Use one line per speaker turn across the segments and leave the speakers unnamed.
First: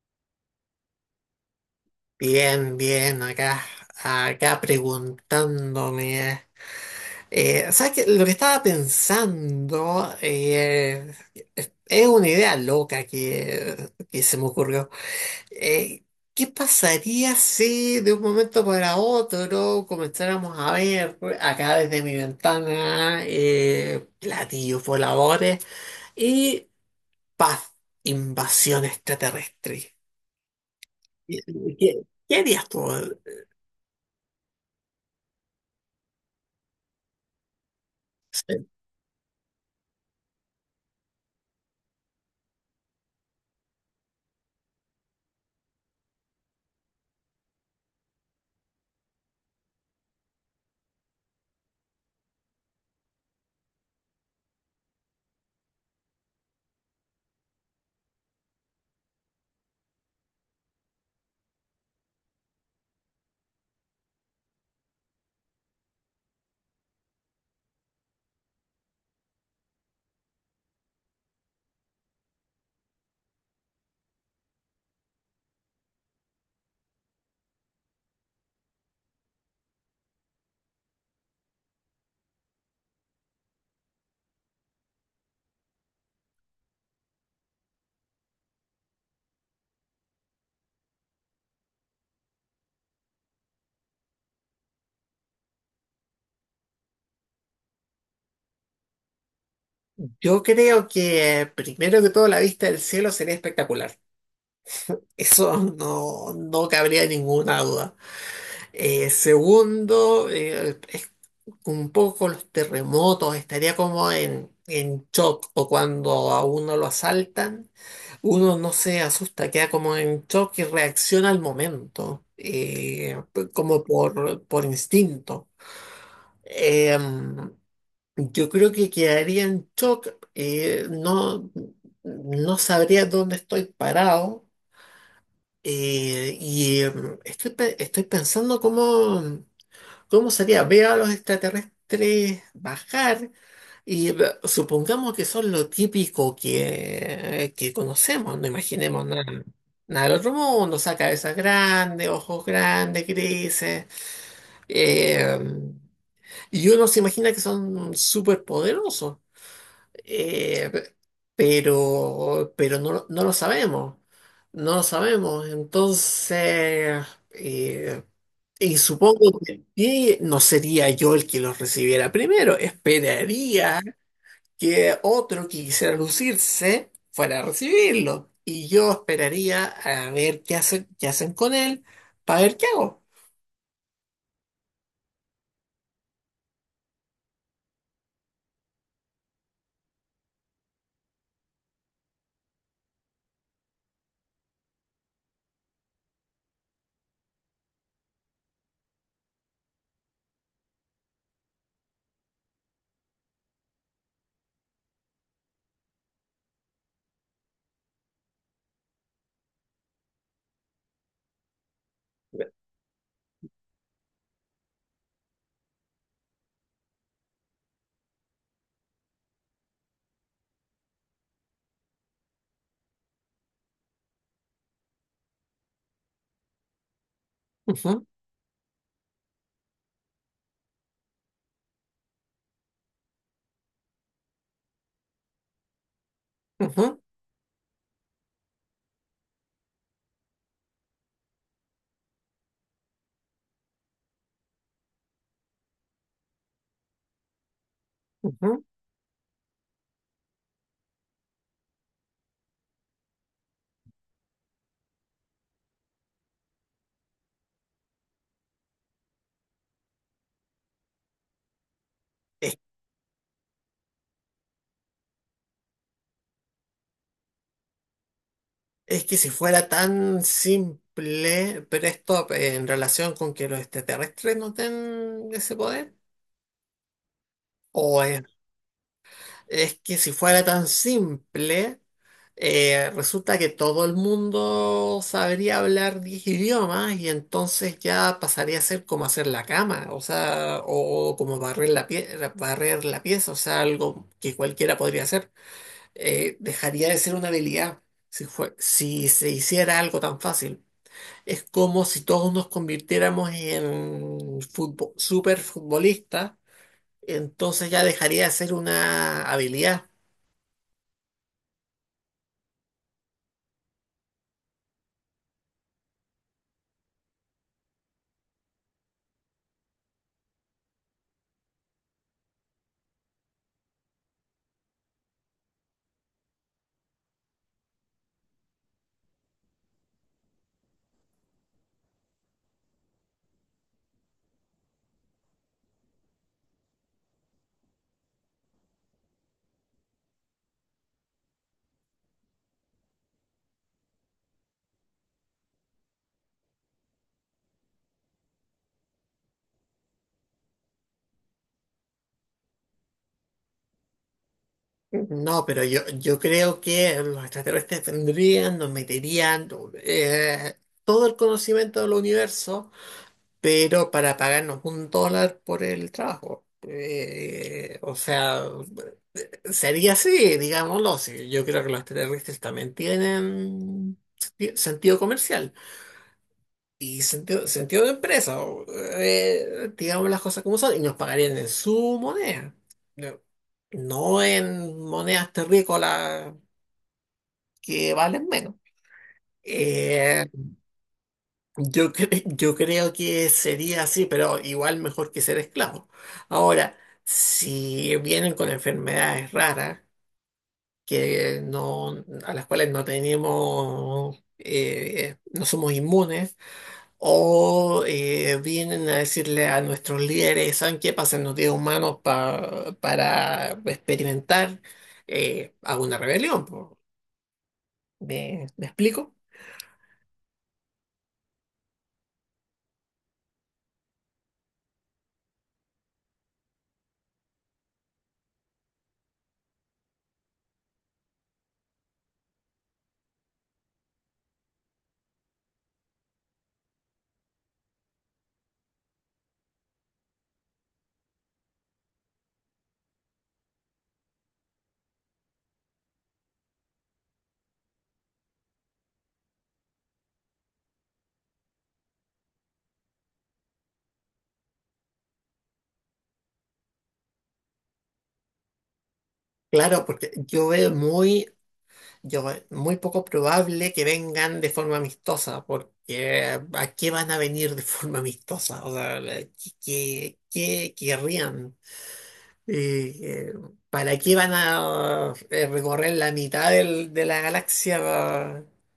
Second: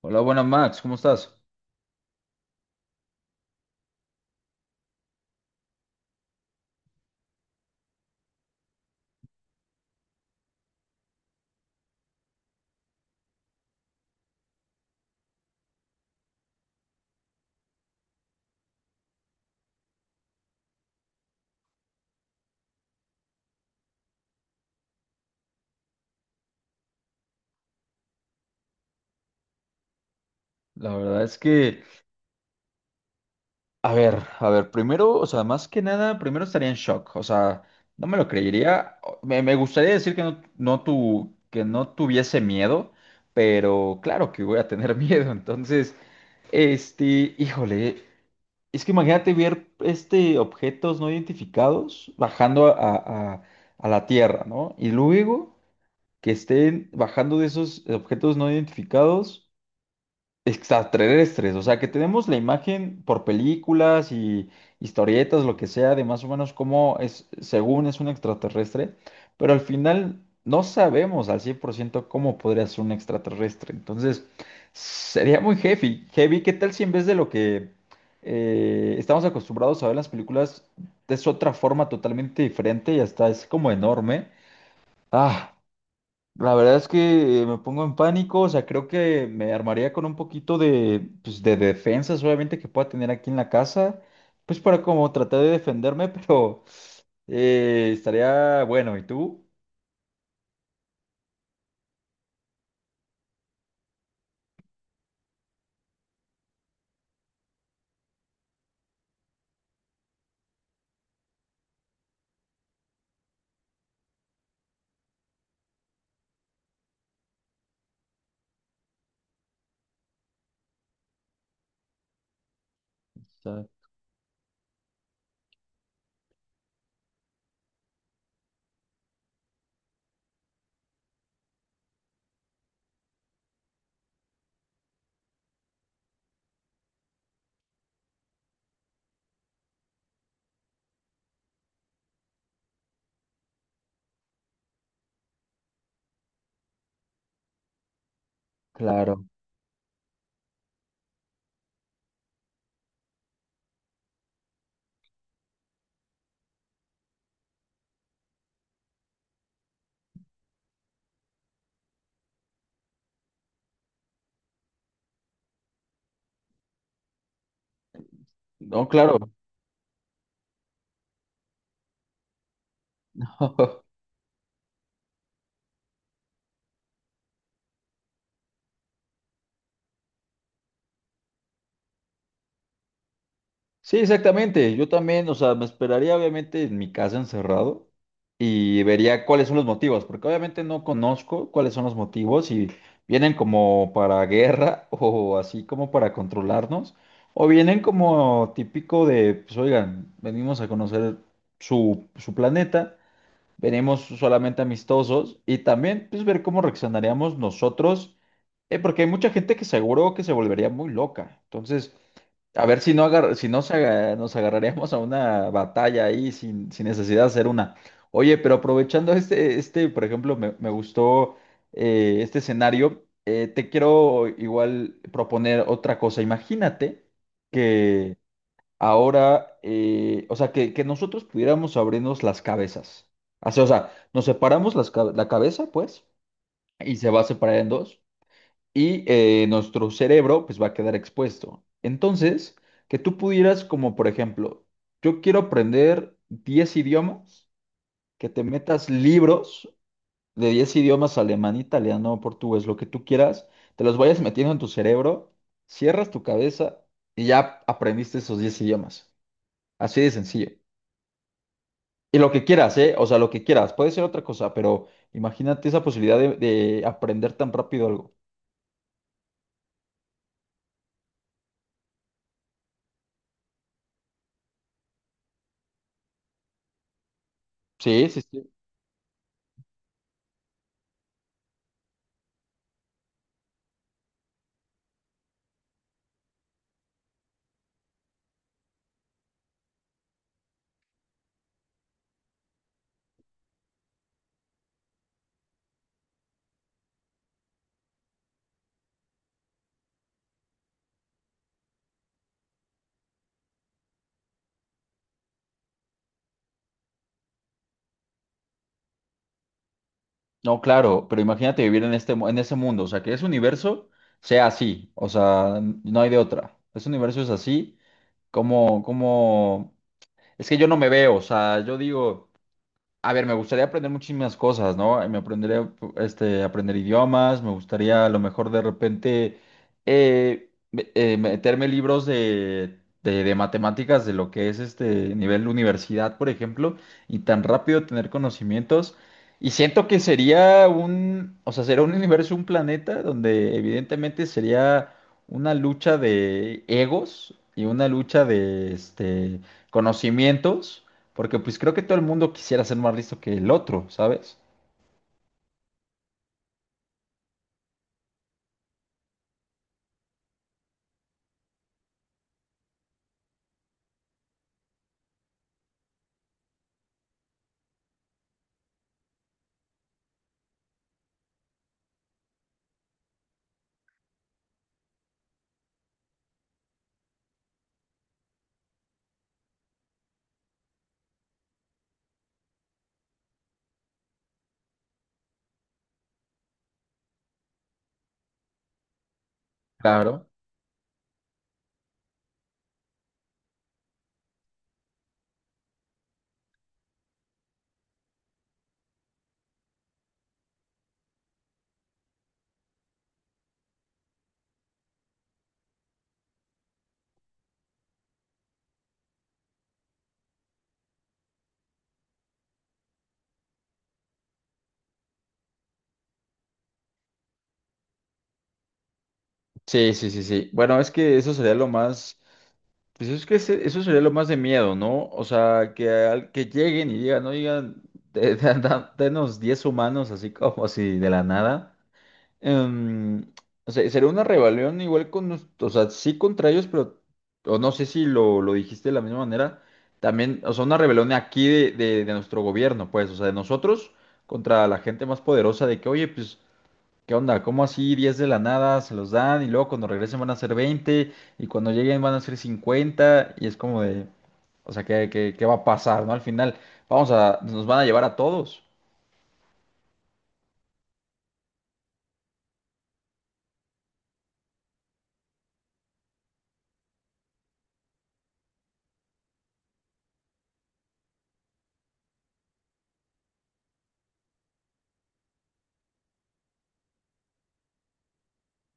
Hola, buenas Max, ¿cómo estás?
Bien, bien, acá, acá preguntándome. ¿Sabes qué? Lo que estaba pensando es una idea loca que se me ocurrió. Eh, ¿Qué pasaría si de un momento para otro comenzáramos a ver acá desde mi ventana platillos voladores y paz, invasión extraterrestre?
La verdad es
¿Qué,
que,
qué qué harías tú?
a ver, primero, o sea, más que nada, primero estaría en shock, o sea, no me lo creería. Me gustaría decir que no, no que no tuviese miedo, pero claro que voy a tener miedo, entonces, este, híjole, es que imagínate ver, este, objetos no identificados bajando a la Tierra, ¿no? Y luego que estén bajando de esos objetos no identificados. Extraterrestres, o sea que tenemos la imagen por películas y historietas, lo que sea, de más o menos cómo es, según es un extraterrestre, pero al final no sabemos al 100% cómo podría ser un extraterrestre. Entonces, sería muy heavy. Heavy, ¿qué tal si en vez de lo que estamos acostumbrados a ver en las películas, es otra forma totalmente diferente y hasta es como enorme? Ah. La verdad es que me pongo en pánico, o sea, creo que me armaría con un poquito de, pues, de defensas, obviamente, que pueda tener aquí en la casa, pues para como tratar de defenderme, pero estaría bueno, ¿y tú?
Yo creo que primero que todo la vista del cielo sería espectacular. Eso no, no cabría ninguna duda. Segundo, es un poco los terremotos, estaría como en shock o cuando a uno lo asaltan, uno no se asusta, queda como en shock y reacciona al momento,
O
pues,
sea,
como por instinto. Em, yo creo que quedaría en shock. No, no sabría dónde estoy parado. eh, y eh, Estoy pensando cómo sería. Veo a los extraterrestres bajar y supongamos que son lo típico que conocemos. No imaginemos nada,
claro,
nada del otro mundo. O sea, cabezas grandes, ojos grandes, grises. eh, y uno se imagina que son súper poderosos. Eh, pero no, no lo sabemos, no lo sabemos. Entonces, eh, y
no, claro.
supongo que no sería yo el que los recibiera primero. Esperaría que otro que quisiera lucirse fuera a recibirlo. Y yo esperaría a ver qué hacen con él para ver qué hago.
Sí, exactamente. Yo también, o sea, me esperaría obviamente en mi casa encerrado y vería cuáles son los motivos, porque obviamente no conozco cuáles son los motivos y vienen como para guerra o así como para controlarnos, o vienen como típico de, pues oigan, venimos a conocer su, su planeta, venimos solamente amistosos y también pues ver cómo reaccionaríamos nosotros, porque hay mucha gente que seguro que se volvería muy loca. Entonces... A ver si no, si no se nos agarraríamos a una batalla ahí sin, sin necesidad de hacer una. Oye, pero aprovechando por ejemplo, me gustó este escenario, te quiero igual proponer otra cosa. Imagínate
Ujú,
que ahora, o sea, que nosotros pudiéramos abrirnos las cabezas. Así, o sea, nos separamos las la cabeza, pues, y
ujú,
se va a separar en dos y nuestro cerebro pues va a quedar expuesto. Entonces, que tú pudieras como por ejemplo, yo quiero aprender 10 idiomas, que te
ujú.
metas libros de 10 idiomas, alemán, italiano, portugués, lo que tú quieras, te los vayas metiendo en tu cerebro, cierras tu cabeza y ya aprendiste esos 10 idiomas. Así de sencillo. Y lo que quieras, ¿eh? O sea, lo que quieras. Puede ser otra cosa, pero imagínate esa posibilidad de aprender tan rápido algo.
Es que si fuera tan simple, pero esto en relación con que los extraterrestres no tengan ese poder, o
Sí, sí, sí.
es que si fuera tan simple, resulta que todo el mundo sabría hablar 10 idiomas y entonces ya pasaría a ser como hacer la cama, o sea, o como barrer la pieza, o sea, algo que cualquiera podría hacer. Dejaría de ser una habilidad si se hiciera algo tan fácil. Es como si todos nos convirtiéramos en superfutbolistas, entonces ya dejaría de ser una habilidad.
No, claro, pero imagínate vivir en en ese mundo, o sea, que ese universo sea así, o sea, no hay de otra. Ese universo es así, como, como, es que yo no me veo, o sea, yo digo. A ver, me gustaría aprender muchísimas cosas, ¿no? Me aprendería, aprender idiomas, me gustaría a lo mejor de repente meterme libros de matemáticas de lo que es este nivel universidad, por ejemplo, y tan rápido tener conocimientos. Y siento que sería un, o sea, sería un universo, un planeta donde evidentemente sería una lucha de egos y una lucha de conocimientos. Porque pues creo que todo el mundo quisiera ser más listo que el otro, ¿sabes?
No, pero yo creo que los extraterrestres vendrían, nos meterían eh, todo el conocimiento del universo, pero para pagarnos un dólar por el trabajo. O sea, sería así, digámoslo. Sí. Yo creo que los extraterrestres también tienen sentido comercial. Y sentido, sentido de empresa, o, digamos las cosas como son, y nos pagarían en su moneda, no no en monedas terrícolas que valen menos. Eh,
Claro.
yo creo que sería así, pero igual mejor que ser esclavo. Ahora, si vienen con enfermedades raras, que no, a las cuales no tenemos, no somos inmunes, o vienen a decirle a nuestros líderes, ¿saben qué? Pásennos 10 humanos para experimentar a rebelión. Po. ¿Me, me explico?
Sí, sí, sí, sí. Bueno, es que eso sería lo más... Pues es que eso sería lo más de miedo, ¿no? O sea, que, que lleguen y digan, oigan, denos 10 humanos así como así de la nada. em, o sea, sería una rebelión igual con, o sea, sí contra ellos, pero, o no sé si lo dijiste de la misma manera, también, o sea, una rebelión aquí de nuestro gobierno, pues, o sea, de nosotros contra la gente más poderosa de que, oye, pues, ¿qué onda? ¿Cómo así 10 de la nada se los dan y luego cuando regresen van a ser 20 y cuando lleguen van a ser 50 y es como de, o sea, ¿qué va a pasar, ¿no? Al final, vamos a, nos van a llevar a todos.
Claro, porque yo veo muy poco probable que vengan de forma amistosa, porque ¿a qué van a venir de forma amistosa? O sea, ¿qué querrían? Eh, eh, ¿Para qué van a recorrer la mitad de la galaxia? Para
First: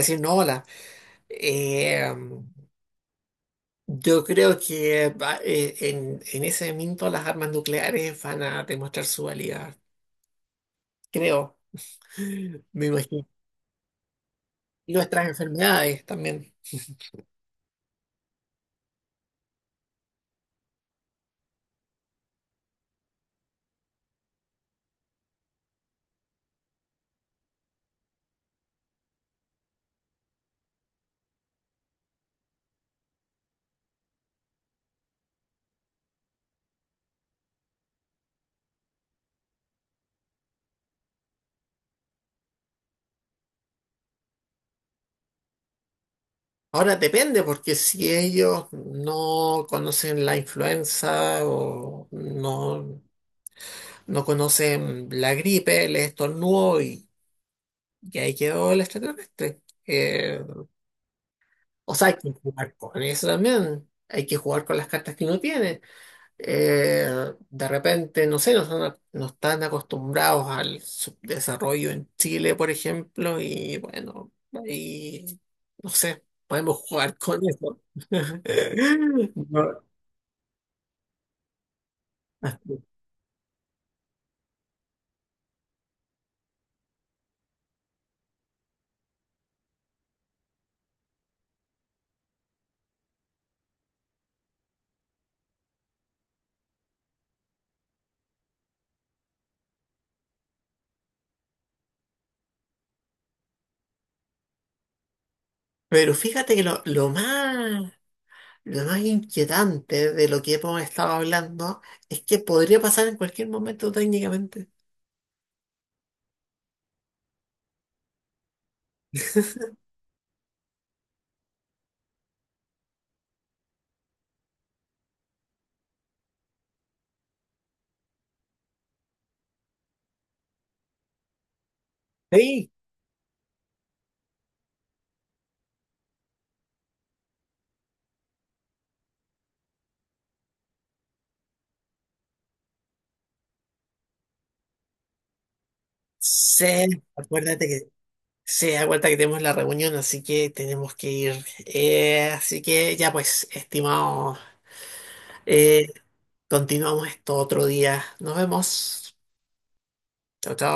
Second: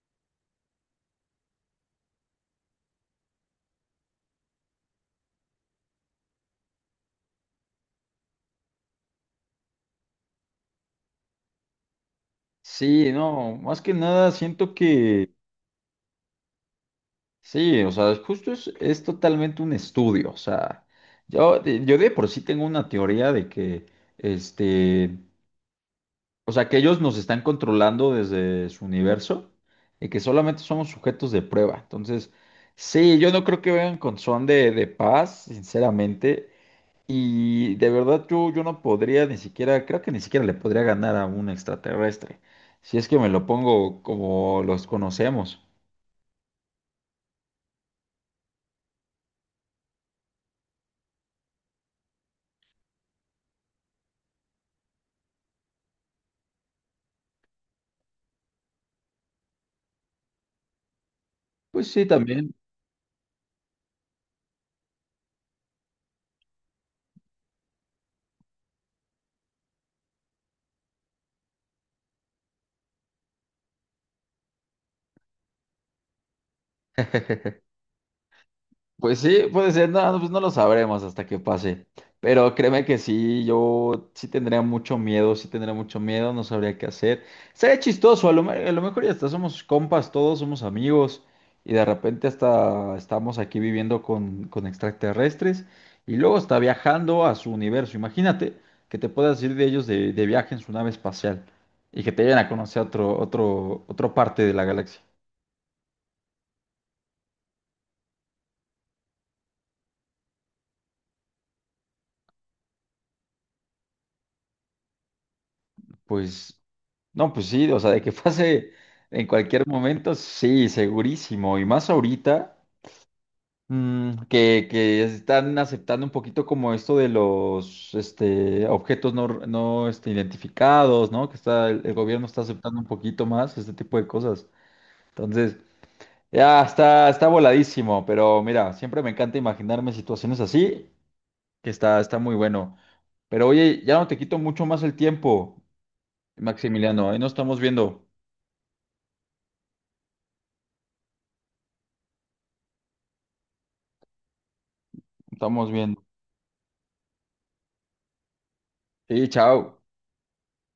decir no, hola. Eh, yo creo que en ese momento las armas nucleares van a demostrar su valía, creo. Me
Sí,
imagino.
no, más que nada siento
Y nuestras
que
enfermedades también.
sí, o sea, justo es totalmente un estudio. O sea, yo de por sí tengo una teoría de que, este, o sea, que ellos nos están controlando desde su universo y que solamente somos sujetos de prueba. Entonces, sí, yo no creo que vengan con son de paz, sinceramente. Y de verdad yo no podría ni siquiera, creo que ni siquiera le podría ganar a un extraterrestre, si es que me lo pongo como los conocemos.
Ahora depende, porque si ellos no conocen la influenza o no, no conocen la gripe, les estornudó y ahí quedó el extraterrestre. Eh,
Pues
o
sí,
sea, hay que
también.
jugar con eso también. Hay que jugar con las cartas que uno tiene. De repente, no sé, no están, no están acostumbrados al subdesarrollo en Chile, por ejemplo, y bueno, ahí, no sé, podemos jugar con eso.
Pues sí, puede
No,
ser, no, no, pues no lo sabremos hasta que pase. Pero créeme que sí, yo sí tendría mucho miedo, sí tendría mucho miedo, no sabría qué hacer. Sería chistoso, a lo mejor ya hasta somos compas todos, somos amigos, y de repente hasta estamos aquí viviendo con, extraterrestres, y luego está viajando a su universo. Imagínate que te puedas ir de ellos de viaje en su nave espacial y que te vayan a conocer a otra parte de la galaxia.
pero fíjate que lo más inquietante de lo que hemos estado hablando es que podría pasar en cualquier momento técnicamente.
Pues, no, pues sí, o sea, de que pase en cualquier momento, sí, segurísimo. Y más ahorita, que están aceptando un poquito como esto de los objetos no identificados, ¿no? Que está, el gobierno está
Sí,
aceptando un poquito más este tipo de cosas. Entonces, ya está voladísimo, pero mira, siempre me encanta imaginarme situaciones así, que está, está muy bueno. Pero oye, ya no te quito mucho más el tiempo,
sí,
Maximiliano, ahí nos estamos
acuérdate que
viendo.
se da cuenta que tenemos la reunión, así que tenemos que ir. Así que ya pues, estimado,
Estamos
eh,
viendo.
continuamos esto otro día. Nos vemos.
Sí, chao.
Chao, chao.